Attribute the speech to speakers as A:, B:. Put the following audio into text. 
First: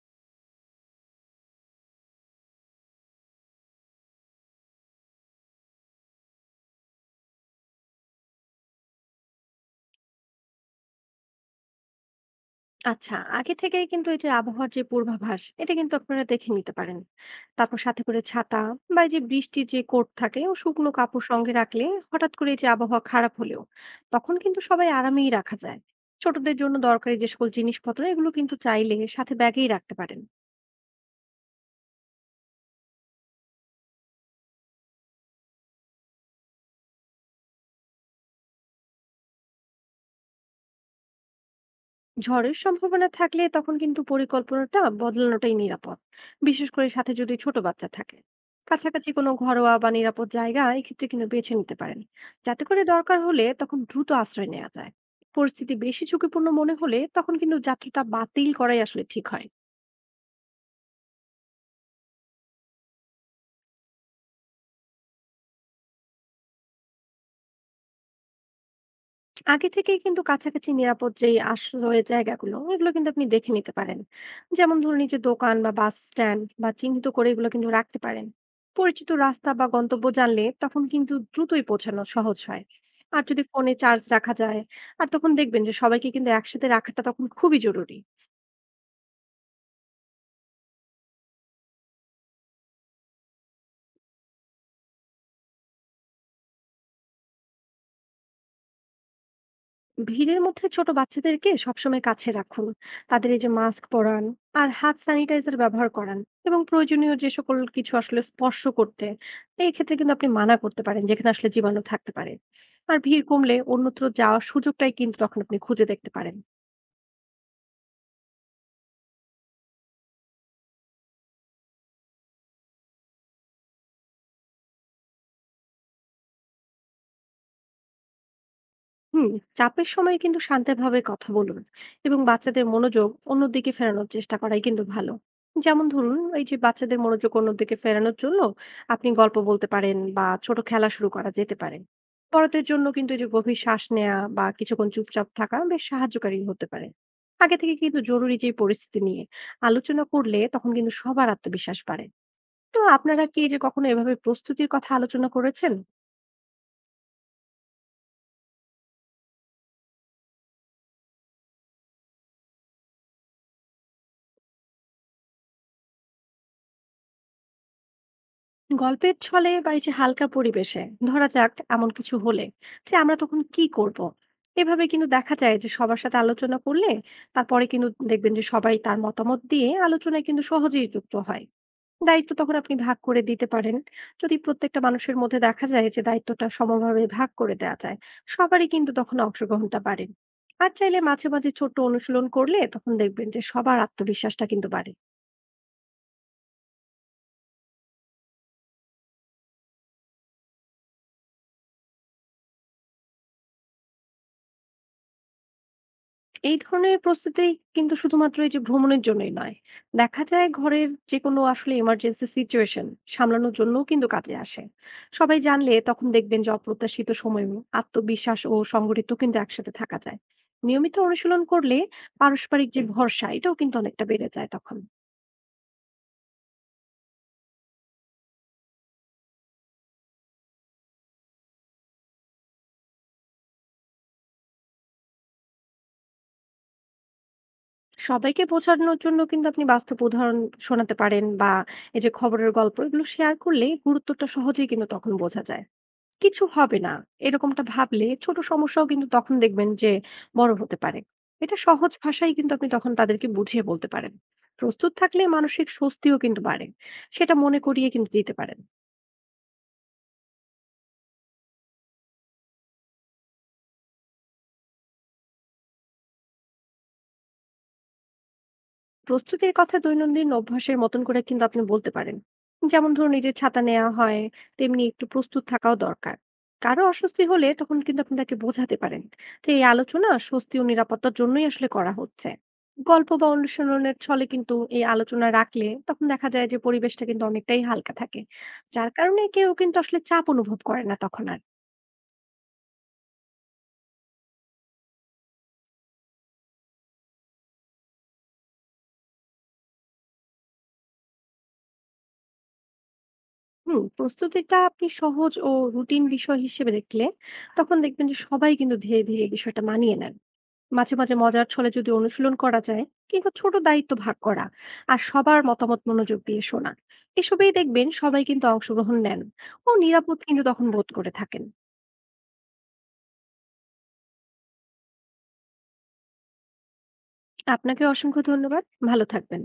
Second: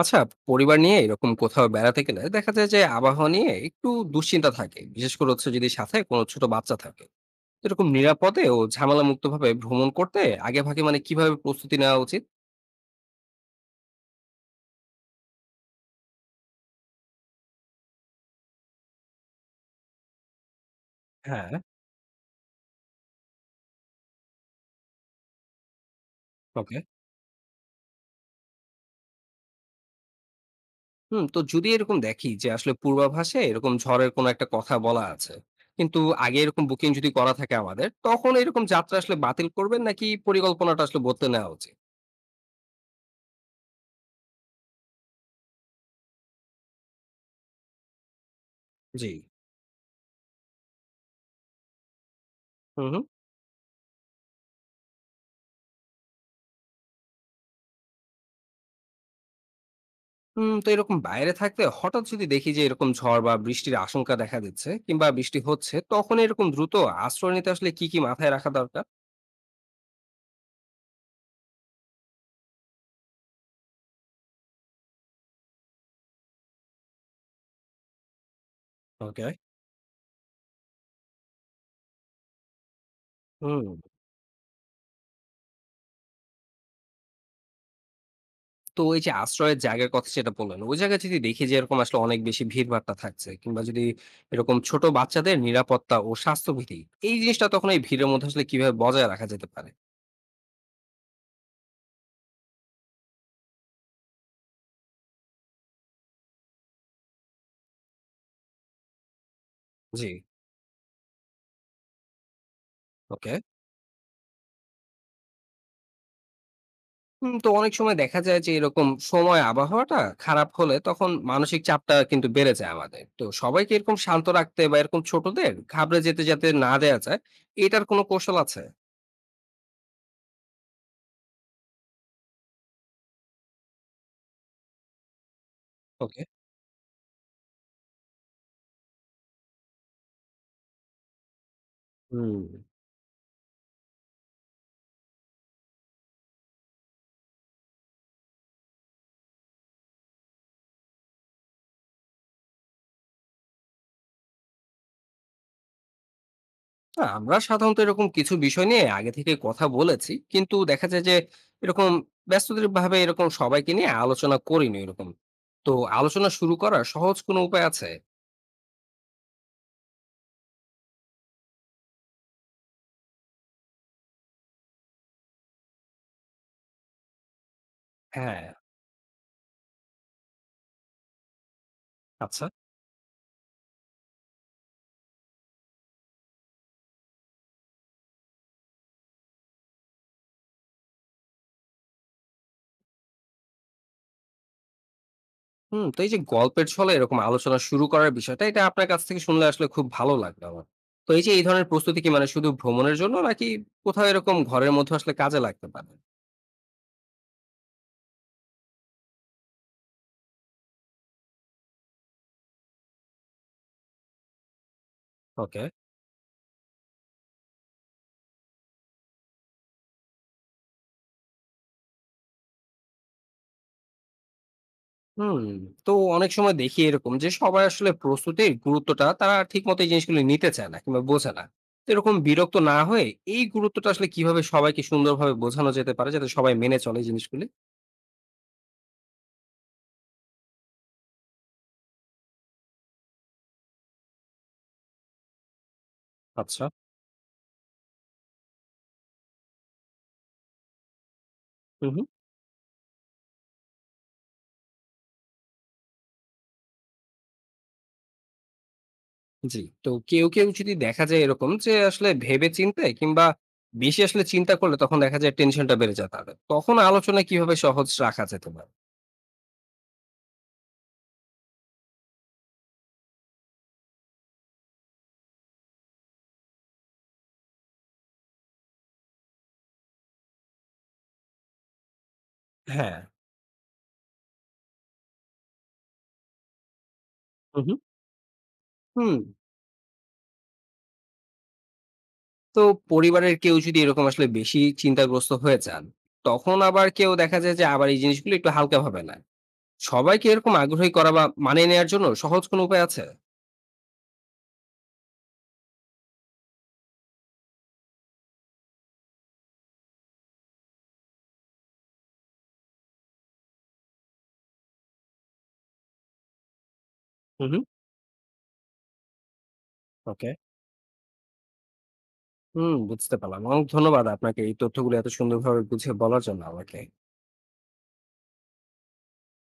A: আচ্ছা, পরিবার নিয়ে এরকম কোথাও বেড়াতে গেলে দেখা যায় যে আবহাওয়া নিয়ে একটু দুশ্চিন্তা থাকে, বিশেষ করে হচ্ছে যদি সাথে কোনো ছোট বাচ্চা থাকে। তো এরকম নিরাপদে ও ঝামেলা মুক্ত ভাবে ভ্রমণ করতে আগে ভাগে মানে কিভাবে প্রস্তুতি নেওয়া উচিত?
B: আচ্ছা, আগে থেকেই কিন্তু এই যে আবহাওয়ার যে পূর্বাভাস এটা কিন্তু আপনারা দেখে নিতে পারেন। তারপর সাথে করে ছাতা বা এই যে বৃষ্টির যে কোট থাকে ও শুকনো কাপড়
A: হ্যাঁ।
B: সঙ্গে রাখলে হঠাৎ করে এই যে আবহাওয়া খারাপ হলেও তখন কিন্তু সবাই আরামেই রাখা যায়। ছোটদের জন্য
A: ওকে।
B: দরকারি যে সকল জিনিসপত্র এগুলো কিন্তু চাইলে সাথে ব্যাগেই রাখতে পারেন।
A: হুম, তো যদি এরকম দেখি যে আসলে পূর্বাভাসে এরকম ঝড়ের কোনো একটা কথা বলা আছে, কিন্তু আগে এরকম বুকিং যদি করা থাকে আমাদের, তখন এরকম যাত্রা আসলে বাতিল করবেন নাকি পরিকল্পনাটা আসলে বদলে নেওয়া উচিত?
B: ঝড়ের সম্ভাবনা থাকলে তখন কিন্তু পরিকল্পনাটা বদলানোটাই নিরাপদ। বিশেষ করে সাথে যদি ছোট বাচ্চা থাকে, কাছাকাছি
A: জি।
B: কোনো ঘরোয়া বা নিরাপদ জায়গা এক্ষেত্রে কিন্তু বেছে নিতে পারেন, যাতে করে
A: হুম, হুম।
B: দরকার হলে তখন দ্রুত আশ্রয় নেওয়া যায়। পরিস্থিতি বেশি ঝুঁকিপূর্ণ মনে হলে তখন কিন্তু যাত্রাটা বাতিল করাই আসলে ঠিক হয়।
A: উম, তো এরকম বাইরে থাকতে হঠাৎ যদি দেখি যে এরকম ঝড় বা বৃষ্টির আশঙ্কা দেখা দিচ্ছে কিংবা বৃষ্টি হচ্ছে, তখন এরকম দ্রুত আশ্রয় নিতে আসলে কি কি মাথায় রাখা দরকার?
B: আগে থেকেই কিন্তু কাছাকাছি নিরাপদ যেই আশ্রয়ের জায়গাগুলো এগুলো কিন্তু আপনি দেখে নিতে পারেন। যেমন ধরুন এই যে দোকান বা বাস স্ট্যান্ড বা চিহ্নিত করে এগুলো কিন্তু রাখতে পারেন। পরিচিত
A: ওকে।
B: রাস্তা বা গন্তব্য জানলে তখন কিন্তু দ্রুতই পৌঁছানো সহজ হয়। আর যদি
A: হুম,
B: ফোনে চার্জ রাখা যায় আর তখন দেখবেন যে সবাইকে কিন্তু একসাথে রাখাটা তখন খুবই জরুরি।
A: তো এই যে আশ্রয়ের জায়গার কথা যেটা বললেন, ওই জায়গায় যদি দেখি যে এরকম আসলে অনেক বেশি ভিড়ভাট্টা থাকছে কিংবা যদি এরকম ছোট বাচ্চাদের নিরাপত্তা ও স্বাস্থ্যবিধি এই জিনিসটা তখন এই ভিড়ের মধ্যে আসলে কিভাবে বজায় রাখা যেতে পারে?
B: ভিড়ের মধ্যে ছোট বাচ্চাদেরকে সবসময় কাছে রাখুন। তাদের এই যে মাস্ক পরান আর হাত স্যানিটাইজার ব্যবহার করান, এবং প্রয়োজনীয় যে সকল কিছু আসলে স্পর্শ করতে এই ক্ষেত্রে
A: জি।
B: কিন্তু আপনি মানা করতে পারেন, যেখানে আসলে জীবাণু থাকতে পারে। আর ভিড়
A: ওকে।
B: কমলে অন্যত্র যাওয়ার সুযোগটাই কিন্তু তখন আপনি খুঁজে দেখতে পারেন।
A: হুম, তো অনেক সময় দেখা যায় যে এরকম সময় আবহাওয়াটা খারাপ হলে তখন মানসিক চাপটা কিন্তু বেড়ে যায় আমাদের, তো সবাইকে এরকম শান্ত রাখতে বা এরকম ছোটদের ঘাবড়ে যেতে যাতে না দেয়া যায় এটার কোনো কৌশল আছে?
B: হুম চাপের সময় কিন্তু শান্তভাবে কথা বলুন, এবং বাচ্চাদের মনোযোগ অন্যদিকে ফেরানোর চেষ্টা করাই কিন্তু ভালো। যেমন ধরুন
A: ওকে।
B: এই যে বাচ্চাদের মনোযোগ অন্যদিকে ফেরানোর জন্য আপনি গল্প বলতে পারেন বা ছোট খেলা শুরু করা যেতে পারে।
A: হুম।
B: বড়দের জন্য কিন্তু এই যে গভীর শ্বাস নেওয়া বা কিছুক্ষণ চুপচাপ থাকা বেশ সাহায্যকারী হতে পারে। আগে থেকে কিন্তু জরুরি যে পরিস্থিতি নিয়ে আলোচনা করলে তখন কিন্তু সবার আত্মবিশ্বাস বাড়ে। তো আপনারা কি এই যে কখনো এভাবে প্রস্তুতির কথা আলোচনা করেছেন?
A: না, আমরা সাধারণত এরকম কিছু বিষয় নিয়ে আগে থেকে কথা বলেছি, কিন্তু দেখা যায় যে এরকম ব্যস্ততার ভাবে এরকম সবাইকে নিয়ে আলোচনা করিনি এরকম। তো আলোচনা শুরু করার সহজ কোনো উপায় আছে?
B: গল্পের ছলে বা এই যে হালকা পরিবেশে ধরা যাক এমন কিছু হলে যে আমরা তখন কি করব, এভাবে কিন্তু দেখা যায় যে সবার সাথে আলোচনা করলে তারপরে কিন্তু দেখবেন
A: হ্যাঁ।
B: যে সবাই তার মতামত দিয়ে আলোচনায় কিন্তু সহজেই যুক্ত হয়। দায়িত্ব
A: আচ্ছা।
B: তখন আপনি ভাগ করে দিতে পারেন। যদি প্রত্যেকটা মানুষের মধ্যে দেখা যায় যে দায়িত্বটা সমভাবে ভাগ করে দেওয়া যায়, সবারই কিন্তু তখন অংশগ্রহণটা বাড়ে। আর চাইলে মাঝে মাঝে ছোট্ট অনুশীলন করলে তখন দেখবেন যে সবার আত্মবিশ্বাসটা কিন্তু বাড়ে।
A: হুম, তো এই যে গল্পের ছলে এরকম আলোচনা শুরু করার বিষয়টা, এটা আপনার কাছ থেকে শুনলে আসলে খুব ভালো লাগলো আমার। তো এই যে এই ধরনের প্রস্তুতি কি মানে শুধু ভ্রমণের জন্য নাকি কোথাও এরকম ঘরের মধ্যে আসলে কাজে লাগতে পারে?
B: এই ধরনের প্রস্তুতি কিন্তু শুধুমাত্র এই যে ভ্রমণের জন্যই নয়, দেখা যায় ঘরের যে কোনো আসলে ইমার্জেন্সি সিচুয়েশন সামলানোর জন্যও কিন্তু কাজে আসে। সবাই
A: ওকে।
B: জানলে তখন দেখবেন যে অপ্রত্যাশিত সময় আত্মবিশ্বাস ও সংগঠিত কিন্তু একসাথে থাকা যায়। নিয়মিত অনুশীলন করলে পারস্পরিক যে ভরসা এটাও কিন্তু অনেকটা বেড়ে যায় তখন।
A: হুম, তো অনেক সময় দেখি এরকম যে সবাই আসলে প্রস্তুতির গুরুত্বটা তারা ঠিক মতো এই জিনিসগুলো নিতে চায় না কিংবা বোঝে না। তো এরকম বিরক্ত না হয়ে এই গুরুত্বটা আসলে কিভাবে সবাইকে সুন্দরভাবে বোঝানো যেতে পারে যাতে সবাই মেনে চলে এই জিনিসগুলি?
B: সবাইকে বোঝানোর জন্য কিন্তু আপনি বাস্তব উদাহরণ শোনাতে পারেন বা এই যে খবরের গল্প এগুলো শেয়ার করলে গুরুত্বটা সহজেই কিন্তু তখন বোঝা যায়। কিছু
A: আচ্ছা।
B: হবে না এরকমটা ভাবলে ছোট সমস্যাও কিন্তু তখন দেখবেন যে বড় হতে পারে। এটা সহজ ভাষায় কিন্তু আপনি তখন তাদেরকে বুঝিয়ে বলতে পারেন। প্রস্তুত থাকলে মানসিক স্বস্তিও কিন্তু বাড়ে, সেটা মনে করিয়ে কিন্তু দিতে পারেন।
A: জি। তো কেউ যদি দেখা যায় এরকম যে আসলে ভেবেচিন্তে কিংবা বেশি আসলে চিন্তা করলে তখন দেখা যায় টেনশনটা বেড়ে যায় তাদের। তখন আলোচনা কিভাবে সহজ রাখা যেতে পারে?
B: প্রস্তুতির কথা দৈনন্দিন অভ্যাসের মতন করে কিন্তু আপনি বলতে পারেন। যেমন ধরুন এই যে ছাতা নেওয়া হয়, তেমনি একটু প্রস্তুত থাকাও দরকার। কারো অস্বস্তি হলে তখন কিন্তু আপনি তাকে বোঝাতে পারেন যে এই আলোচনা স্বস্তি ও নিরাপত্তার জন্যই আসলে করা হচ্ছে।
A: হ্যাঁ।
B: গল্প বা অনুশীলনের ছলে কিন্তু এই আলোচনা রাখলে তখন দেখা যায় যে পরিবেশটা কিন্তু
A: হু,
B: অনেকটাই
A: হু।
B: হালকা থাকে, যার
A: হুম।
B: কারণে কেউ কিন্তু আসলে চাপ অনুভব করে না তখন আর।
A: তো পরিবারের কেউ যদি এরকম আসলে বেশি চিন্তাগ্রস্ত হয়ে যান, তখন আবার কেউ দেখা যায় যে আবার এই জিনিসগুলো একটু হালকাভাবে নেয়। সবাইকে এরকম আগ্রহী করা বা মানিয়ে নেয়ার জন্য সহজ কোনো উপায় আছে?
B: প্রস্তুতিটা আপনি সহজ ও রুটিন বিষয় হিসেবে দেখলে তখন দেখবেন যে সবাই কিন্তু ধীরে ধীরে বিষয়টা মানিয়ে নেন। মাঝে মাঝে মজার ছলে যদি অনুশীলন করা যায়, কিংবা ছোট দায়িত্ব ভাগ করা আর সবার মতামত মনোযোগ দিয়ে শোনা,
A: হু,
B: এসবেই
A: হু।
B: দেখবেন সবাই কিন্তু অংশগ্রহণ নেন ও নিরাপদ
A: ওকে।
B: কিন্তু তখন বোধ করে থাকেন।
A: হুম, বুঝতে পারলাম। অনেক ধন্যবাদ আপনাকে এই তথ্যগুলো এত সুন্দরভাবে বুঝিয়ে বলার জন্য আমাকে।
B: আপনাকে অসংখ্য ধন্যবাদ। ভালো থাকবেন।